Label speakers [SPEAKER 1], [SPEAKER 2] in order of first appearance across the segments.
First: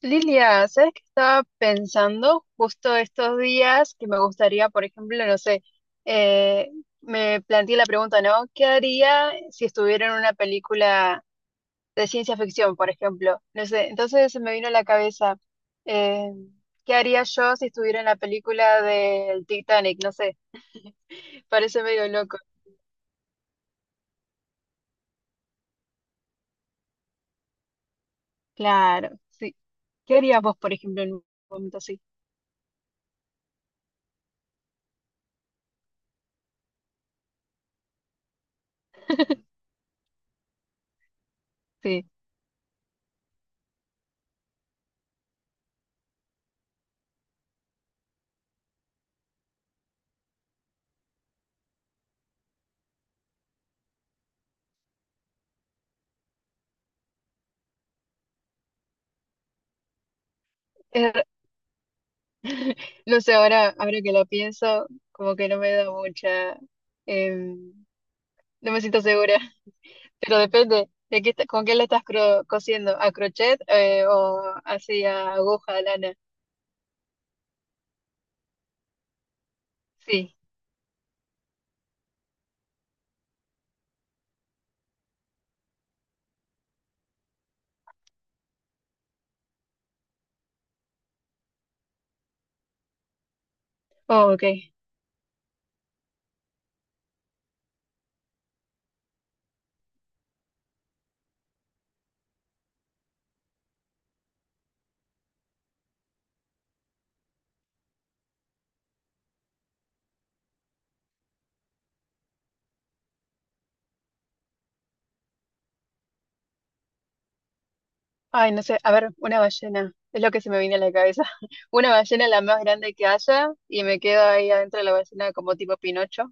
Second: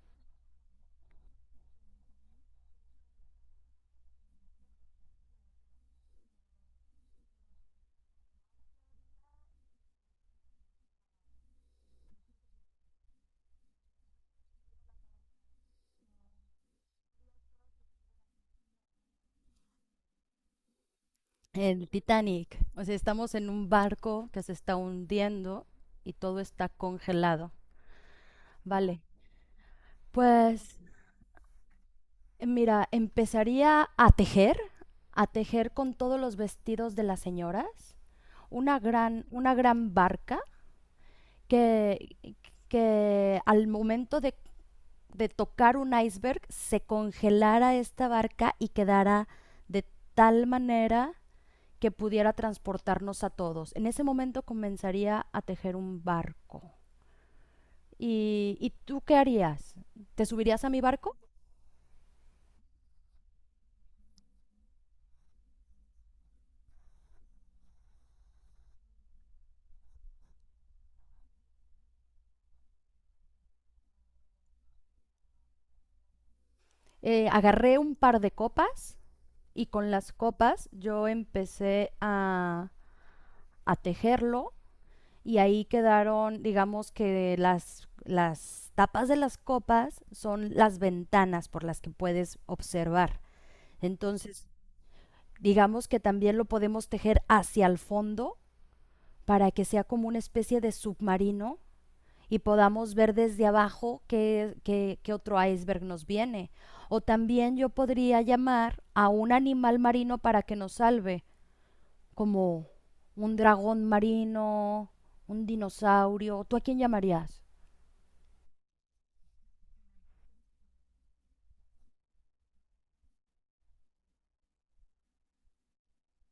[SPEAKER 1] Lilia, ¿sabes qué estaba pensando justo estos días? Que me gustaría, por ejemplo, no sé, eh, me planteé la pregunta, ¿no? ¿Qué haría si estuviera en una película de ciencia ficción, por ejemplo? No sé, entonces se me vino a la cabeza, eh, ¿qué haría yo si estuviera en la película del Titanic? No sé, parece
[SPEAKER 2] El
[SPEAKER 1] medio loco.
[SPEAKER 2] Titanic. O sea, estamos en un barco que se está hundiendo y todo está congelado. Vale.
[SPEAKER 1] Claro, sí. ¿Qué harías vos, por
[SPEAKER 2] Pues
[SPEAKER 1] ejemplo, en un momento así?
[SPEAKER 2] mira, empezaría a tejer con todos los vestidos de las señoras, una gran, una gran barca
[SPEAKER 1] Sí,
[SPEAKER 2] que, que al momento de tocar un iceberg se congelara esta barca y quedara de tal manera que pudiera transportarnos a todos. En ese momento comenzaría a tejer un barco. ¿Y tú qué harías? ¿Te subirías a mi
[SPEAKER 1] es
[SPEAKER 2] barco?
[SPEAKER 1] no sé, ahora que lo pienso, como que no me da mucha, em, no me siento segura, pero depende de qué, con qué lo estás cosiendo, a crochet o así a aguja, lana.
[SPEAKER 2] Agarré un par de copas y con las
[SPEAKER 1] Sí,
[SPEAKER 2] copas yo empecé a tejerlo y ahí quedaron, digamos que las tapas de las copas son las ventanas por las que puedes observar.
[SPEAKER 1] oh, ok.
[SPEAKER 2] Entonces, digamos que también lo podemos tejer hacia el fondo para que sea como una especie de submarino y podamos ver desde abajo qué otro iceberg nos viene. O también yo podría llamar a un animal marino para que nos salve, como un dragón marino, un dinosaurio. ¿Tú a quién llamarías?
[SPEAKER 1] Ay, no sé, a ver, una ballena, es lo que se me viene a la cabeza. Una ballena la más grande que haya y me quedo ahí adentro de la ballena como tipo Pinocho.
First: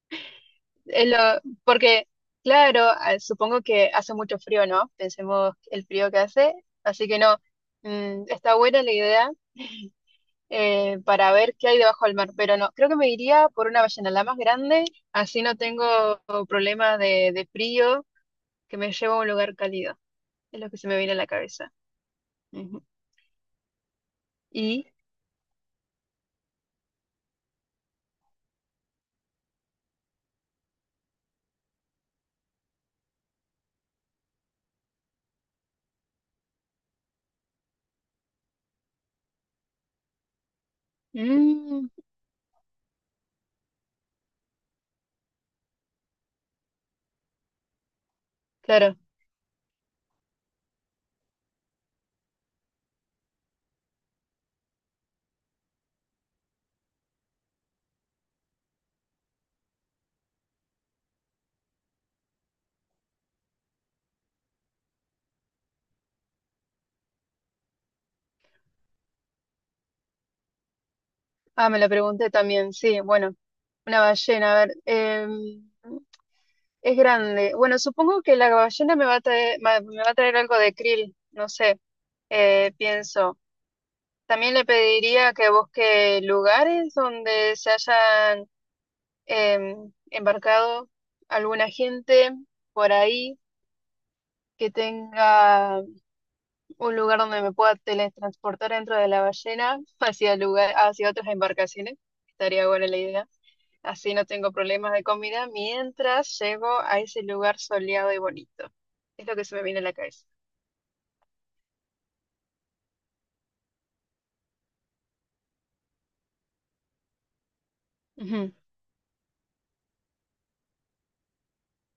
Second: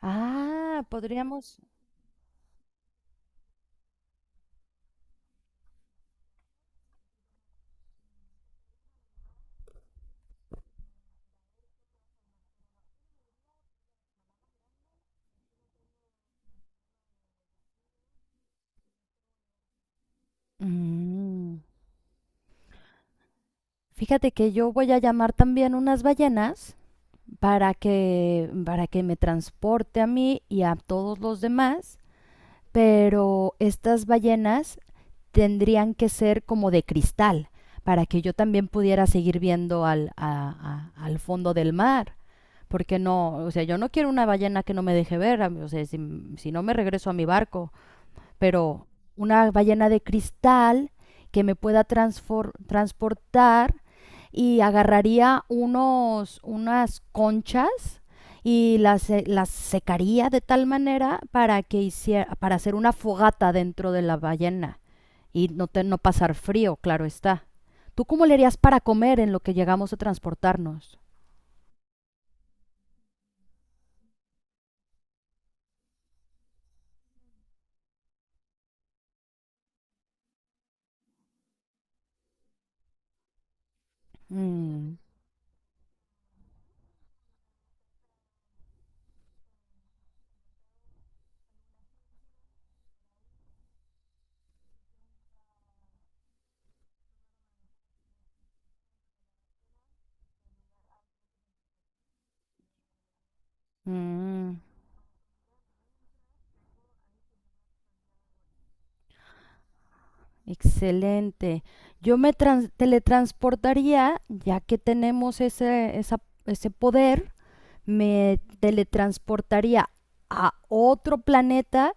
[SPEAKER 2] Ah,
[SPEAKER 1] eh, lo-
[SPEAKER 2] podríamos...
[SPEAKER 1] porque, claro, ah, supongo que hace mucho frío, ¿no? Pensemos el frío que hace, así que no, mm, está buena la idea para ver qué hay debajo del mar, pero no, creo que me iría por una ballena, la más grande, así no tengo problemas de frío que me lleva a un lugar cálido, es lo que se me viene a la
[SPEAKER 2] Mm.
[SPEAKER 1] cabeza. Ujú.
[SPEAKER 2] Fíjate que yo
[SPEAKER 1] Y,
[SPEAKER 2] voy a llamar también unas ballenas para que me transporte a mí y a todos los demás, pero estas ballenas tendrían que ser como de cristal para que yo también pudiera seguir viendo al fondo del
[SPEAKER 1] mm,
[SPEAKER 2] mar. Porque no, o sea, yo no quiero una ballena que no me deje ver, o sea, si no me regreso a mi barco, pero
[SPEAKER 1] claro,
[SPEAKER 2] una ballena de cristal que me pueda transportar, y agarraría unas conchas y las secaría de tal manera para que hiciera, para hacer una fogata dentro de la ballena y no pasar frío, claro está. ¿Tú cómo le harías para comer en lo que llegamos a transportarnos?
[SPEAKER 1] ah, me la pregunté también, sí, bueno, una ballena, a ver. Es grande. Bueno, supongo que la ballena me va a traer, me va a traer algo de krill, no sé, pienso. También le
[SPEAKER 2] Mm,
[SPEAKER 1] pediría que busque lugares donde se hayan embarcado alguna gente por ahí, que tenga un lugar donde me pueda teletransportar dentro de la ballena hacia lugar, hacia otras embarcaciones. Estaría buena la idea. Así no tengo
[SPEAKER 2] mm.
[SPEAKER 1] problemas de comida mientras llego a ese lugar soleado y bonito. Es lo que se me viene a la cabeza.
[SPEAKER 2] Excelente. Yo me teletransportaría, ya que tenemos ese poder, me
[SPEAKER 1] Ujú,
[SPEAKER 2] teletransportaría a otro planeta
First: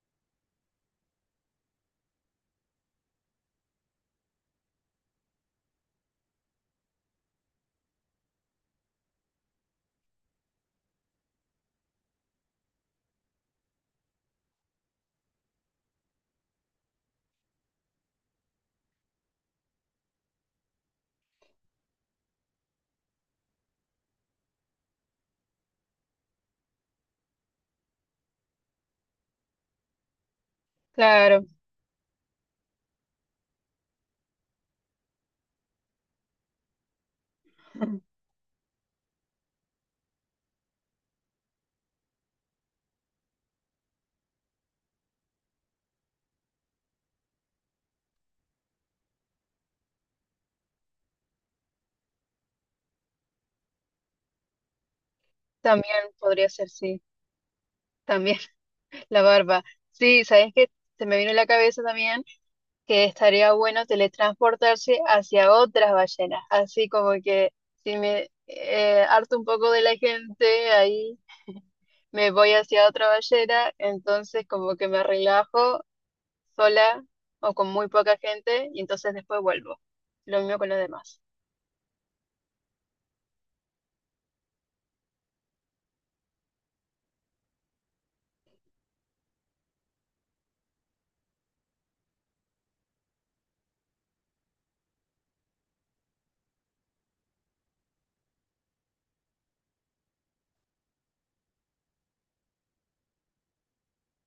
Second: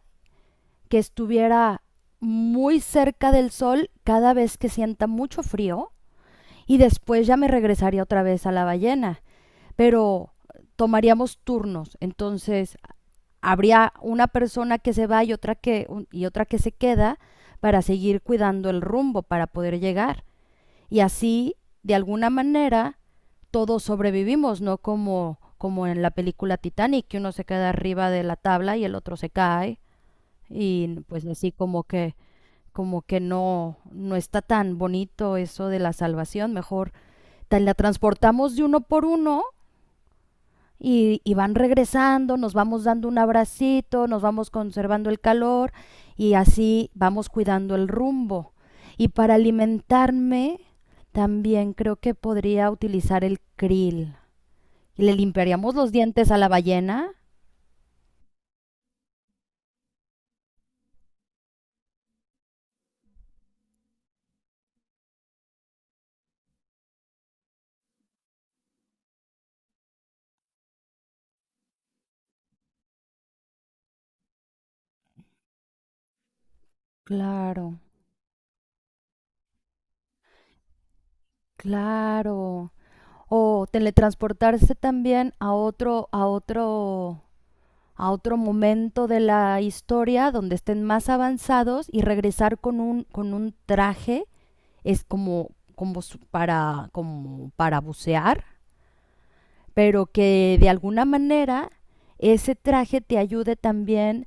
[SPEAKER 2] que estuviera muy cerca del Sol cada vez que sienta mucho frío y después ya me regresaría otra vez a la ballena. Pero tomaríamos turnos, entonces habría una persona que se va y y otra que se queda para seguir cuidando el rumbo, para poder llegar. Y así, de alguna manera, todos sobrevivimos, no como, como en la película Titanic, que uno se queda arriba de la tabla y el otro se cae. Y pues
[SPEAKER 1] claro,
[SPEAKER 2] así como que no, no está tan bonito eso de la salvación, mejor te la transportamos de uno por uno y van regresando, nos vamos dando un abracito, nos vamos conservando el calor y así vamos cuidando el rumbo. Y para alimentarme, también creo que podría utilizar el krill. ¿Y le limpiaríamos los
[SPEAKER 1] también
[SPEAKER 2] dientes a la
[SPEAKER 1] podría ser, sí.
[SPEAKER 2] ballena?
[SPEAKER 1] También la barba. Sí, ¿sabes qué? Se me vino a la cabeza también que estaría bueno teletransportarse hacia otras ballenas. Así como que si me harto un poco de la gente, ahí me voy hacia otra ballena, entonces como que me relajo sola o
[SPEAKER 2] Claro,
[SPEAKER 1] con muy poca gente y entonces después vuelvo. Lo mismo con los demás.
[SPEAKER 2] claro. O teletransportarse también a otro momento de la historia donde estén más avanzados y regresar con un traje, es como, como para bucear, pero que de alguna manera ese traje te ayude también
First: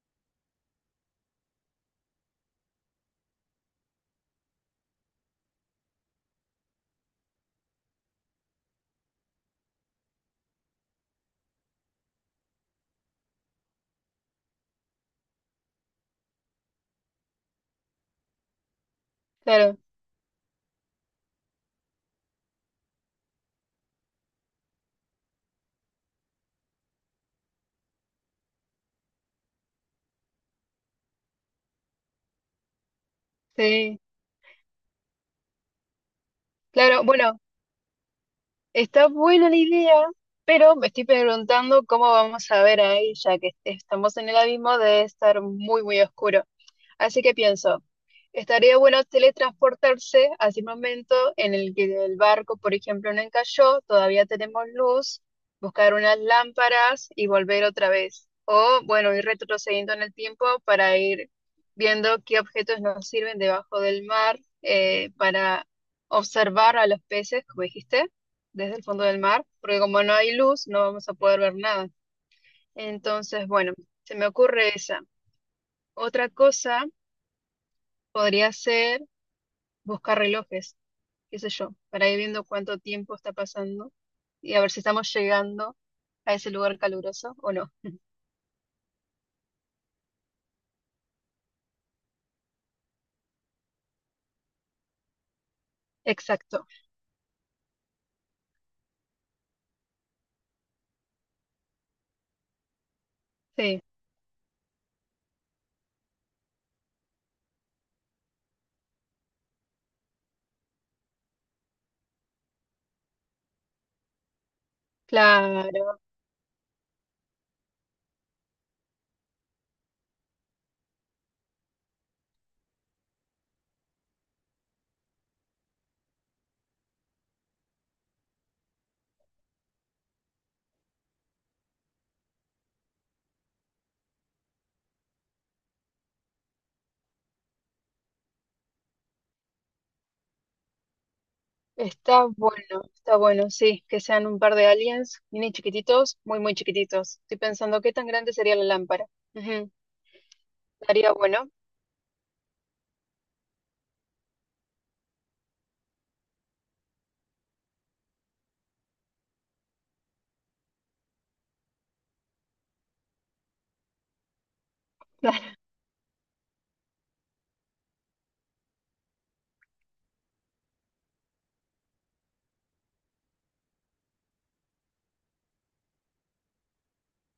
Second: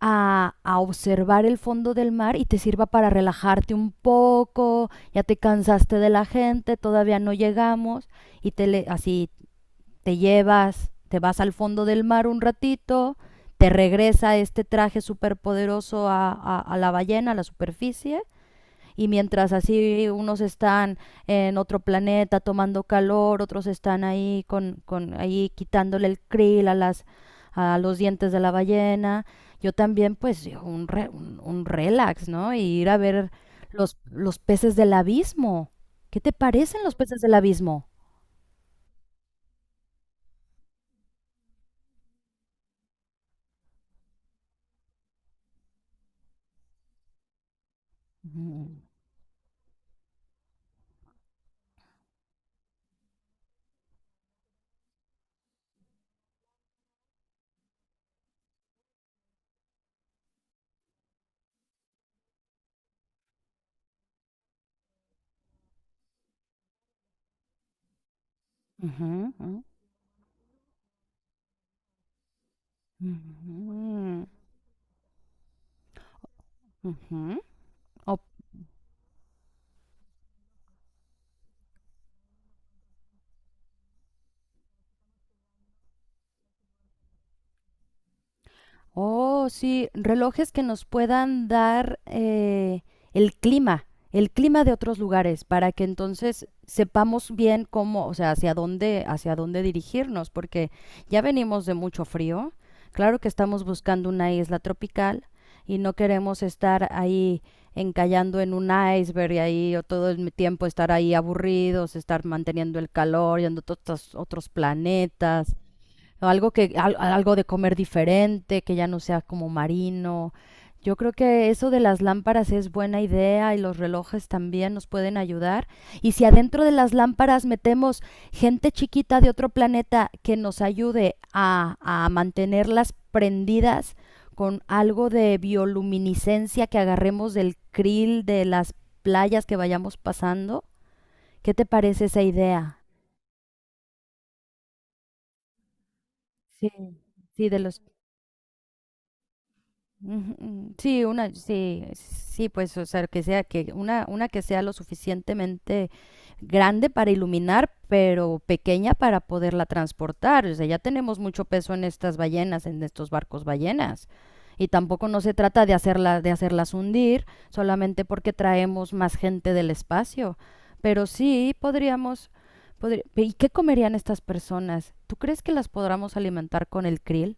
[SPEAKER 2] a observar el fondo del mar y te sirva para relajarte un poco, ya te cansaste de la gente, todavía no llegamos, y así te llevas, te vas al fondo del mar un ratito, te regresa este traje superpoderoso a la ballena, a la superficie, y mientras
[SPEAKER 1] Claro,
[SPEAKER 2] así unos están en otro planeta tomando calor, otros están ahí con ahí quitándole el krill a las a los dientes de la ballena. Yo también pues un relax, ¿no? Y ir a ver
[SPEAKER 1] sí.
[SPEAKER 2] los peces del abismo. ¿Qué te parecen los
[SPEAKER 1] Claro,
[SPEAKER 2] peces del
[SPEAKER 1] bueno,
[SPEAKER 2] abismo?
[SPEAKER 1] está buena la idea, pero me estoy preguntando cómo vamos a ver ahí, ya que estamos en el abismo de estar muy, muy oscuro. Así que pienso,
[SPEAKER 2] Ujú,
[SPEAKER 1] estaría bueno teletransportarse hacia un momento en el que el barco, por ejemplo, no encalló, todavía tenemos luz, buscar unas lámparas y volver otra vez. O, bueno, ir retrocediendo en el tiempo para ir viendo qué objetos nos sirven debajo del mar para observar a los peces, como dijiste, desde el fondo del mar,
[SPEAKER 2] ujú,
[SPEAKER 1] porque como no hay luz, no vamos a poder ver nada. Entonces, bueno,
[SPEAKER 2] ujú,
[SPEAKER 1] se me ocurre esa. Otra cosa
[SPEAKER 2] ujú. Ujú.
[SPEAKER 1] podría ser buscar relojes, qué sé yo, para ir viendo cuánto tiempo está pasando y a ver si estamos llegando a ese lugar caluroso o no.
[SPEAKER 2] Oh, sí, relojes que nos puedan dar el clima de otros lugares, para que entonces
[SPEAKER 1] Exacto,
[SPEAKER 2] sepamos bien cómo, o sea, hacia dónde dirigirnos, porque ya venimos de mucho frío. Claro que estamos
[SPEAKER 1] sí,
[SPEAKER 2] buscando una isla tropical y no queremos estar ahí encallando en un iceberg y ahí o todo el tiempo estar ahí aburridos, estar manteniendo el calor, yendo a todos estos otros planetas
[SPEAKER 1] claro,
[SPEAKER 2] o algo algo de comer diferente, que ya no sea como marino. Yo creo que eso de las lámparas es buena idea y los relojes también nos pueden ayudar. Y si adentro de las lámparas metemos gente chiquita de otro planeta que nos ayude a mantenerlas prendidas con algo de bioluminiscencia que agarremos del krill de las playas que vayamos pasando, ¿qué te parece esa idea?
[SPEAKER 1] está bueno, sí, que sean un par de aliens, mini chiquititos, muy, muy
[SPEAKER 2] Sí,
[SPEAKER 1] chiquititos. Estoy
[SPEAKER 2] sí, de los
[SPEAKER 1] pensando qué tan grande sería la lámpara. Ujú,
[SPEAKER 2] Ujú, sí,
[SPEAKER 1] estaría
[SPEAKER 2] una,
[SPEAKER 1] bueno.
[SPEAKER 2] sí, sí, pues, o sea, que una que sea lo suficientemente grande para iluminar, pero pequeña para poderla transportar. O sea, ya tenemos mucho peso en estas ballenas, en estos barcos ballenas. Y tampoco no se trata de hacerla, de hacerlas hundir, solamente porque traemos más gente del espacio. Pero sí podríamos, ¿y qué comerían estas personas? ¿Tú crees que las podamos alimentar con el krill?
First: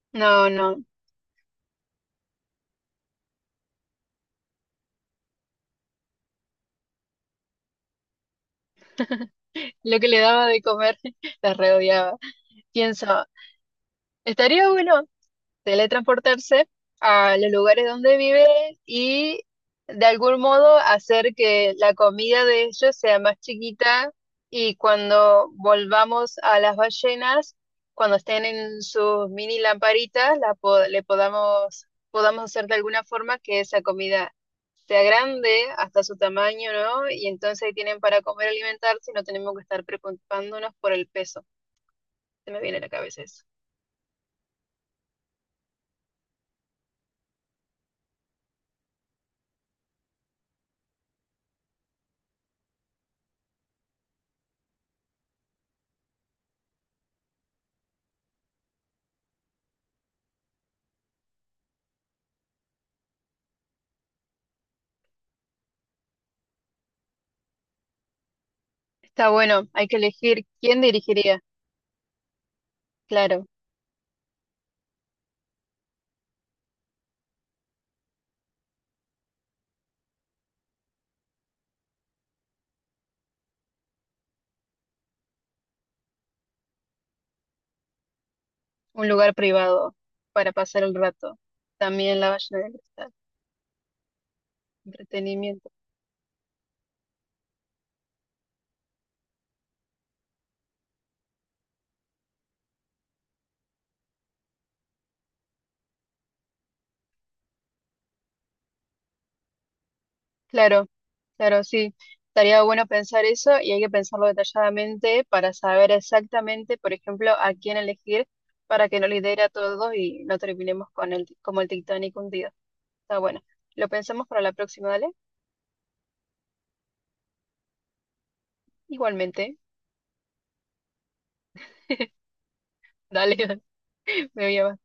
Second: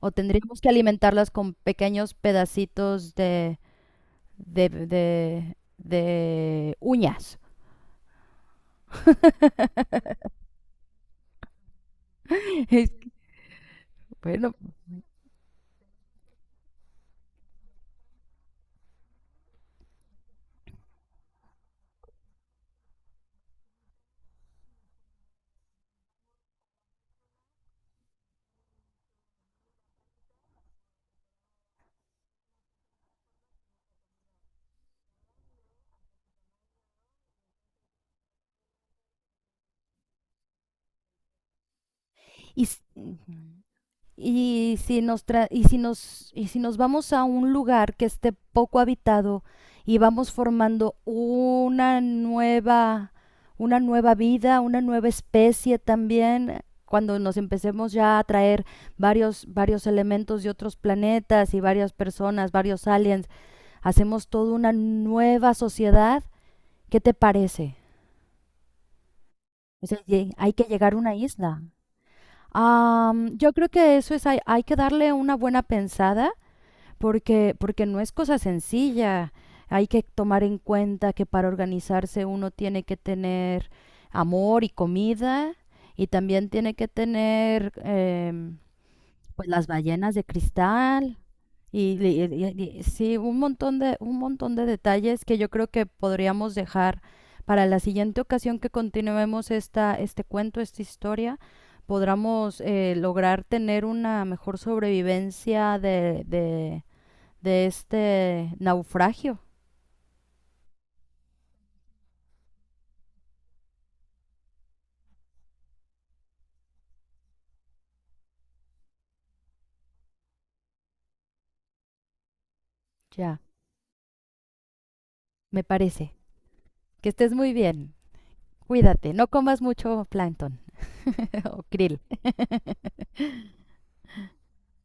[SPEAKER 2] O
[SPEAKER 1] No,
[SPEAKER 2] tendríamos que
[SPEAKER 1] no,
[SPEAKER 2] alimentarlas con pequeños pedacitos de uñas.
[SPEAKER 1] lo que le daba de comer la reodiaba.
[SPEAKER 2] Es
[SPEAKER 1] Pienso,
[SPEAKER 2] que, bueno,
[SPEAKER 1] estaría bueno teletransportarse a los lugares donde vive y de algún modo hacer que la comida de ellos sea más chiquita y cuando volvamos a las ballenas, cuando estén en sus mini lamparitas, le podamos, podamos hacer de alguna forma que esa comida sea grande hasta su tamaño, ¿no? Y entonces ahí tienen para comer, alimentarse y no tenemos que estar preocupándonos por el peso. Se me
[SPEAKER 2] y,
[SPEAKER 1] viene
[SPEAKER 2] s-
[SPEAKER 1] a la cabeza eso.
[SPEAKER 2] y si nos tra- y si nos vamos a un lugar que esté poco habitado y vamos formando una nueva vida, una nueva especie también cuando nos empecemos ya a traer varios varios elementos de otros planetas y varias personas, varios aliens, hacemos toda una nueva sociedad. ¿Qué te parece?
[SPEAKER 1] Está bueno,
[SPEAKER 2] O
[SPEAKER 1] hay
[SPEAKER 2] sea,
[SPEAKER 1] que elegir
[SPEAKER 2] hay que
[SPEAKER 1] quién
[SPEAKER 2] llegar a una
[SPEAKER 1] dirigiría.
[SPEAKER 2] isla. Um,
[SPEAKER 1] Claro,
[SPEAKER 2] yo creo que eso es, hay que darle una buena pensada porque, porque no es cosa sencilla. Hay que tomar en cuenta que para organizarse uno tiene que tener amor y comida y también tiene que tener
[SPEAKER 1] un lugar
[SPEAKER 2] pues las
[SPEAKER 1] privado
[SPEAKER 2] ballenas de
[SPEAKER 1] para pasar el
[SPEAKER 2] cristal.
[SPEAKER 1] rato. También la Ballena del Cristal,
[SPEAKER 2] Sí, un montón de detalles que yo creo
[SPEAKER 1] entretenimiento.
[SPEAKER 2] que podríamos dejar para la siguiente ocasión que continuemos esta, este cuento, esta historia, podamos lograr tener una mejor sobrevivencia de este naufragio.
[SPEAKER 1] Claro, claro, sí. Estaría bueno pensar eso y hay que pensarlo detalladamente para saber exactamente, por ejemplo, a quién elegir para que no lidere a todos y no terminemos con el, como el Titanic hundido. Está
[SPEAKER 2] Ya,
[SPEAKER 1] bueno. Lo pensamos para la próxima, dale.
[SPEAKER 2] me parece. Que estés muy bien. Cuídate, no
[SPEAKER 1] Igualmente.
[SPEAKER 2] comas mucho plancton o krill.
[SPEAKER 1] Dale, me voy a